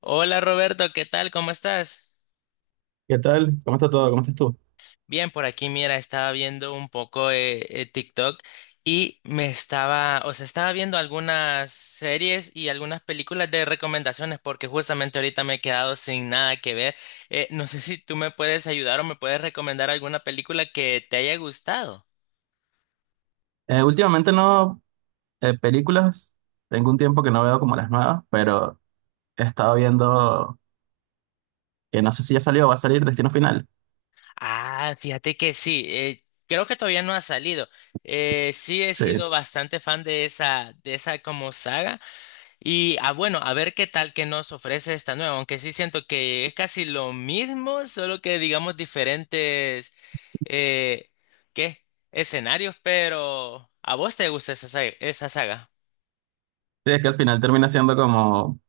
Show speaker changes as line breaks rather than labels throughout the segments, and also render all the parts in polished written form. Hola Roberto, ¿qué tal? ¿Cómo estás?
¿Qué tal? ¿Cómo está todo? ¿Cómo estás tú?
Bien, por aquí, mira, estaba viendo un poco TikTok y me estaba, o sea, estaba viendo algunas series y algunas películas de recomendaciones porque justamente ahorita me he quedado sin nada que ver. No sé si tú me puedes ayudar o me puedes recomendar alguna película que te haya gustado.
Últimamente no, películas, tengo un tiempo que no veo como las nuevas, pero he estado viendo, que no sé si ya salió o va a salir Destino Final.
Ah, fíjate que sí, creo que todavía no ha salido. Sí he
Sí,
sido bastante fan de esa como saga. Y ah, bueno, a ver qué tal que nos ofrece esta nueva, aunque sí siento que es casi lo mismo, solo que digamos diferentes eh, ¿qué? Escenarios, pero ¿a vos te gusta esa saga? ¿Esa saga?
sí, es que al final termina siendo como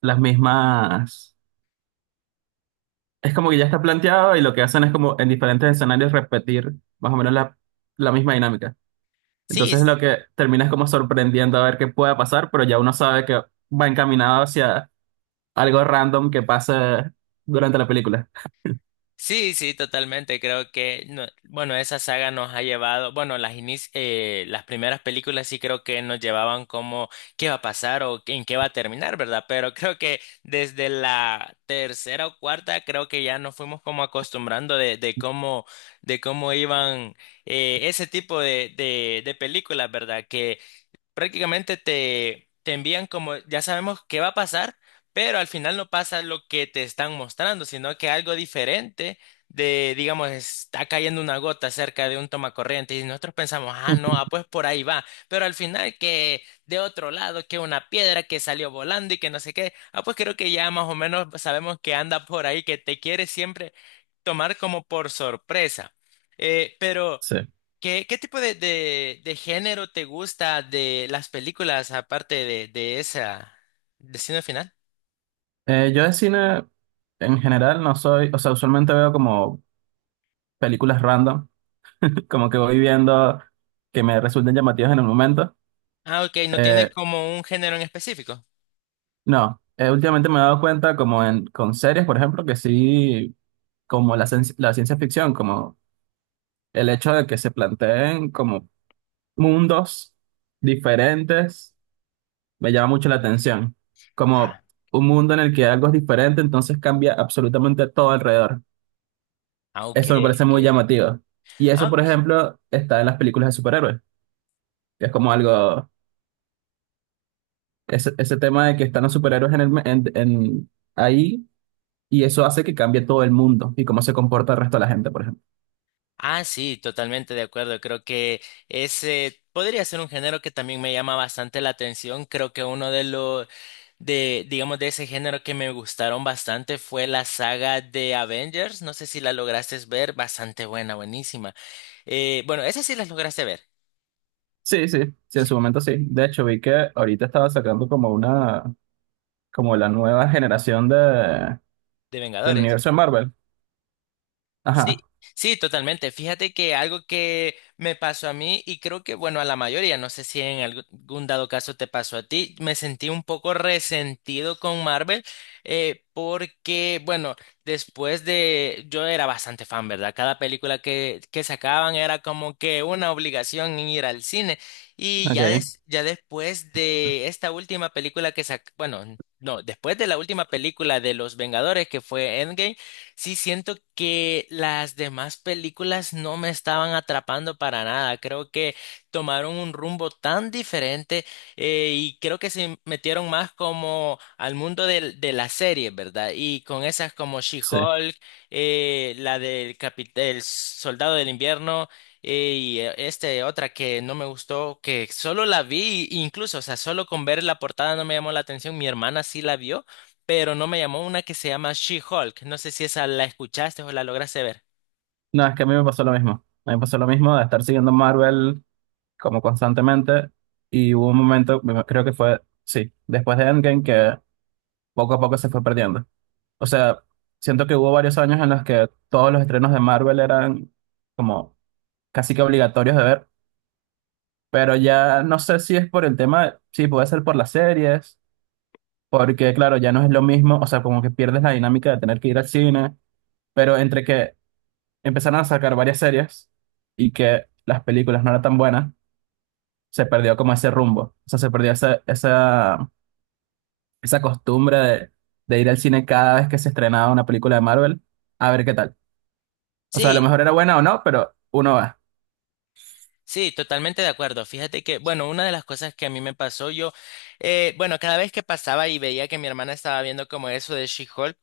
las mismas, es como que ya está planteado y lo que hacen es como en diferentes escenarios repetir más o menos la misma dinámica.
Sí,
Entonces lo que termina es como sorprendiendo a ver qué pueda pasar, pero ya uno sabe que va encaminado hacia algo random que pase durante la película.
sí, sí, totalmente. Creo que, bueno, esa saga nos ha llevado, bueno, las primeras películas sí creo que nos llevaban como qué va a pasar o en qué va a terminar, ¿verdad? Pero creo que desde la tercera o cuarta creo que ya nos fuimos como acostumbrando de cómo iban ese tipo de películas, ¿verdad? Prácticamente te envían como ya sabemos qué va a pasar, pero al final no pasa lo que te están mostrando, sino que algo diferente de, digamos, está cayendo una gota cerca de un tomacorriente y nosotros pensamos, ah, no, ah, pues por ahí va, pero al final que de otro lado, que una piedra que salió volando y que no sé qué, ah, pues creo que ya más o menos sabemos que anda por ahí, que te quiere siempre tomar como por sorpresa. Eh, pero...
Sí.
¿Qué, qué tipo de género te gusta de las películas aparte de esa Destino Final?
Yo de cine en general no soy, o sea, usualmente veo como películas random, como que voy viendo que me resulten llamativas en el momento.
Ah, ok, no tienes
Eh,
como un género en específico.
no, últimamente me he dado cuenta como en, con series, por ejemplo, que sí, como la ciencia ficción, como el hecho de que se planteen como mundos diferentes, me llama mucho la atención. Como
Ah,
un mundo en el que algo es diferente, entonces cambia absolutamente todo alrededor.
ok,
Eso me parece
ok.
muy llamativo. Y
Ah,
eso, por
ok.
ejemplo, está en las películas de superhéroes, que es como algo, ese tema de que están los superhéroes en el, me- en- ahí, y eso hace que cambie todo el mundo y cómo se comporta el resto de la gente, por ejemplo.
Ah, sí, totalmente de acuerdo. Creo que ese podría ser un género que también me llama bastante la atención. Creo que uno de los de, digamos, de ese género que me gustaron bastante fue la saga de Avengers. No sé si la lograste ver, bastante buena, buenísima. Bueno, esa sí las lograste ver.
Sí, sí, sí, en su momento sí. De hecho, vi que ahorita estaba sacando como una, como la nueva generación de,
De
del
Vengadores.
universo de Marvel. Ajá,
Sí, sí, totalmente. Fíjate que algo que me pasó a mí y creo que, bueno, a la mayoría, no sé si en algún dado caso te pasó a ti, me sentí un poco resentido con Marvel porque, bueno, después de, yo era bastante fan, ¿verdad? Cada película que sacaban era como que una obligación en ir al cine y ya,
ok,
ya después de esta última película que bueno, no, después de la última película de Los Vengadores que fue Endgame, sí, siento que las demás películas no me estaban atrapando para nada. Creo que tomaron un rumbo tan diferente y creo que se metieron más como al mundo las series, ¿verdad? Y con esas como
sí.
She-Hulk, la del el Soldado del Invierno este otra que no me gustó, que solo la vi, incluso, o sea, solo con ver la portada no me llamó la atención. Mi hermana sí la vio pero no me llamó una que se llama She-Hulk. No sé si esa la escuchaste o la lograste ver.
No, es que a mí me pasó lo mismo. A mí me pasó lo mismo de estar siguiendo Marvel como constantemente, y hubo un momento, creo que fue, sí, después de Endgame, que poco a poco se fue perdiendo. O sea, siento que hubo varios años en los que todos los estrenos de Marvel eran como casi que obligatorios de ver, pero ya no sé si es por el tema, sí, puede ser por las series, porque claro, ya no es lo mismo, o sea, como que pierdes la dinámica de tener que ir al cine, pero entre que empezaron a sacar varias series y que las películas no eran tan buenas, se perdió como ese rumbo, o sea, se perdió esa costumbre de ir al cine cada vez que se estrenaba una película de Marvel a ver qué tal. O sea, a lo
Sí,
mejor era buena o no, pero uno va.
sí, totalmente de acuerdo. Fíjate que, bueno, una de las cosas que a mí me pasó, yo, bueno, cada vez que pasaba y veía que mi hermana estaba viendo como eso de She-Hulk,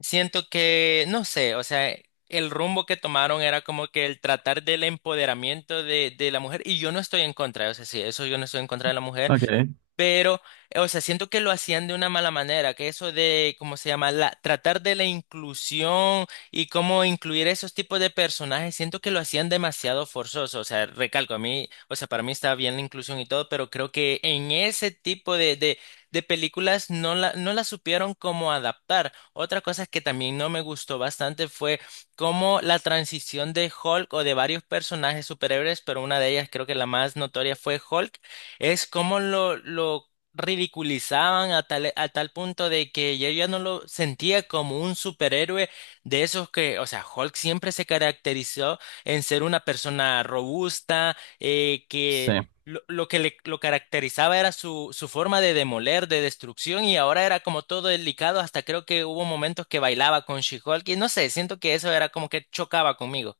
siento que, no sé, o sea, el rumbo que tomaron era como que el tratar del empoderamiento de la mujer, y yo no estoy en contra, o sea, sí, eso yo no estoy en contra de la mujer.
Ok,
Pero, o sea, siento que lo hacían de una mala manera, que eso de, ¿cómo se llama? La, tratar de la inclusión y cómo incluir esos tipos de personajes, siento que lo hacían demasiado forzoso. O sea, recalco, a mí, o sea, para mí está bien la inclusión y todo, pero creo que en ese tipo de películas no no la supieron cómo adaptar. Otra cosa que también no me gustó bastante fue cómo la transición de Hulk o de varios personajes superhéroes, pero una de ellas creo que la más notoria fue Hulk, es como lo ridiculizaban a a tal punto de que yo ya no lo sentía como un superhéroe de esos que, o sea, Hulk siempre se caracterizó en ser una persona robusta,
sí,
que lo caracterizaba era su forma de demoler, de destrucción, y ahora era como todo delicado, hasta creo que hubo momentos que bailaba con She-Hulk, y no sé, siento que eso era como que chocaba conmigo.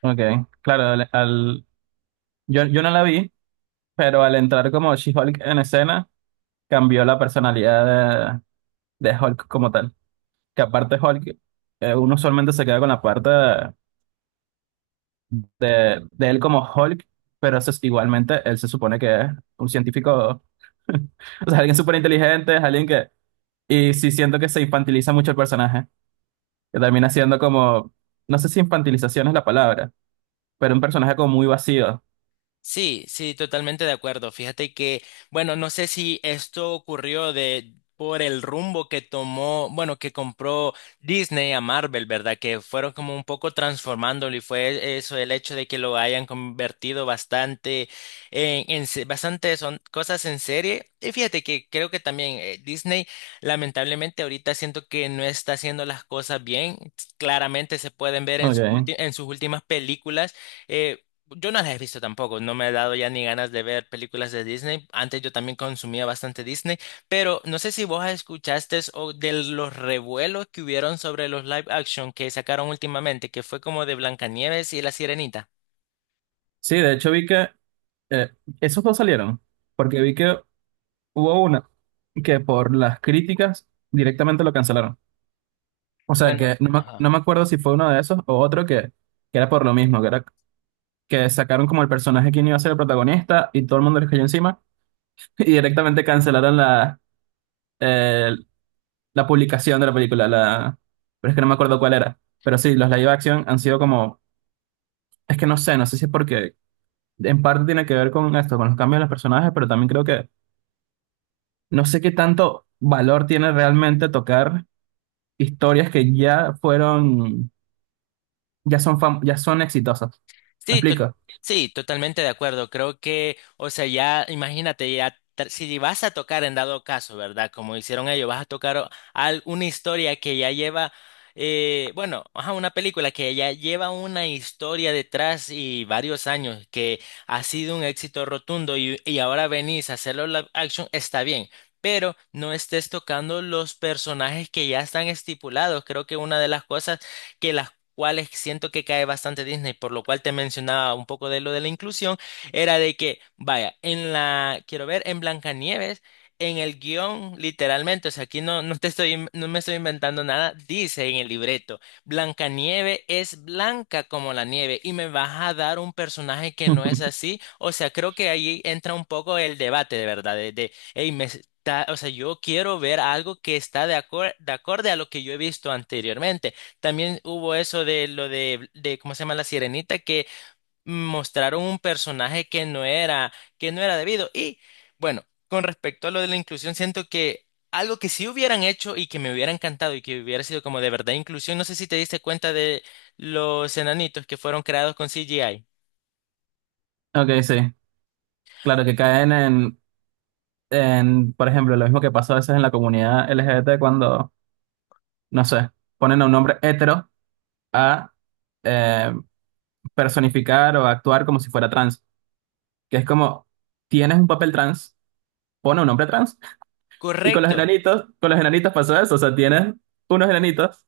ok. Claro, yo no la vi, pero al entrar como She-Hulk en escena, cambió la personalidad de Hulk como tal. Que aparte Hulk, uno usualmente se queda con la parte de él como Hulk, pero igualmente él se supone que es un científico, o sea, alguien súper inteligente, es alguien que. Y sí siento que se infantiliza mucho el personaje, que termina siendo como, no sé si infantilización es la palabra, pero un personaje como muy vacío.
Sí, sí, totalmente de acuerdo. Fíjate que, bueno, no sé si esto ocurrió de por el rumbo que tomó, bueno, que compró Disney a Marvel, ¿verdad? Que fueron como un poco transformándolo y fue eso el hecho de que lo hayan convertido bastante en, bastante son cosas en serie. Y fíjate que creo que también Disney, lamentablemente ahorita siento que no está haciendo las cosas bien. Claramente se pueden ver en
Okay.
en sus últimas películas. eh, yo no las he visto tampoco, no me ha dado ya ni ganas de ver películas de Disney. Antes yo también consumía bastante Disney, pero no sé si vos escuchaste o de los revuelos que hubieron sobre los live action que sacaron últimamente, que fue como de Blancanieves y la Sirenita.
Sí, de hecho vi que eh, esos dos salieron, porque vi que hubo una que por las críticas directamente lo cancelaron. O sea
Bueno,
que no me,
ajá.
no me acuerdo si fue uno de esos o otro que era por lo mismo, que era que sacaron como el personaje que no iba a ser el protagonista y todo el mundo le cayó encima y directamente cancelaron la, eh, la publicación de la película, la... pero es que no me acuerdo cuál era. Pero sí, los live action han sido como, es que no sé, no sé si es porque en parte tiene que ver con esto, con los cambios de los personajes, pero también creo que no sé qué tanto valor tiene realmente tocar historias que ya fueron, ya son exitosas. ¿Me
Sí, to-
explico?
sí, totalmente de acuerdo. Creo que, o sea, ya imagínate, si vas a tocar en dado caso, ¿verdad? Como hicieron ellos, vas a tocar una historia que ya lleva, bueno, ajá, una película que ya lleva una historia detrás y varios años, que ha sido un éxito rotundo y ahora venís a hacerlo live action, está bien. Pero no estés tocando los personajes que ya están estipulados. Creo que una de las cosas que las cuales siento que cae bastante Disney, por lo cual te mencionaba un poco de lo de la inclusión, era de que, vaya, en la, quiero ver, en Blancanieves, en el guión, literalmente, o sea, aquí no, no me estoy inventando nada, dice en el libreto, Blancanieves es blanca como la nieve y me vas a dar un personaje que no es así, o sea, creo que ahí entra un poco el debate, de verdad, de hey, o sea, yo quiero ver algo que está de acorde a lo que yo he visto anteriormente. También hubo eso de lo de ¿cómo se llama? La Sirenita, que mostraron un personaje que no era debido. Y bueno, con respecto a lo de la inclusión, siento que algo que sí hubieran hecho y que me hubiera encantado y que hubiera sido como de verdad inclusión, no sé si te diste cuenta de los enanitos que fueron creados con CGI.
Ok, sí. Claro que caen en, por ejemplo, lo mismo que pasa a veces en la comunidad LGBT cuando, no sé, ponen a un hombre hetero a, eh, personificar o actuar como si fuera trans, que es como, tienes un papel trans, pone un hombre trans. Y
Correcto.
con los enanitos pasó eso, o sea, tienes unos enanitos,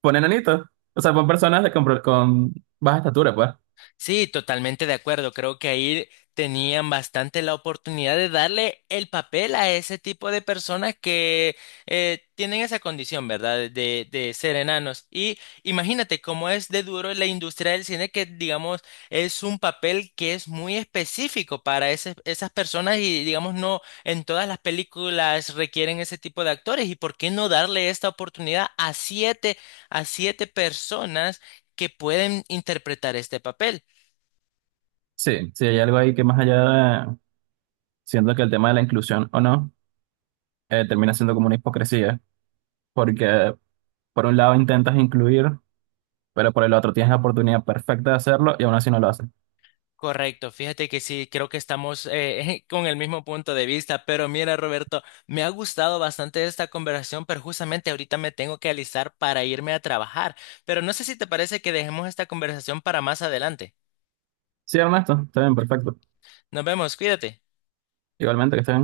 pon enanitos. O sea, pon personas con, con baja estatura, pues.
Sí, totalmente de acuerdo. Creo que ahí tenían bastante la oportunidad de darle el papel a ese tipo de personas que tienen esa condición, ¿verdad? De ser enanos. Y imagínate cómo es de duro la industria del cine, que digamos es un papel que es muy específico para esas personas y digamos no en todas las películas requieren ese tipo de actores. ¿Y por qué no darle esta oportunidad a siete personas que pueden interpretar este papel?
Sí, sí, hay algo ahí que más allá de, siento que el tema de la inclusión o no, termina siendo como una hipocresía, porque por un lado intentas incluir, pero por el otro tienes la oportunidad perfecta de hacerlo y aún así no lo haces.
Correcto, fíjate que sí, creo que estamos con el mismo punto de vista, pero mira, Roberto, me ha gustado bastante esta conversación, pero justamente ahorita me tengo que alistar para irme a trabajar, pero no sé si te parece que dejemos esta conversación para más adelante.
Sí, Ernesto, está bien, perfecto.
Nos vemos, cuídate.
Igualmente que estén.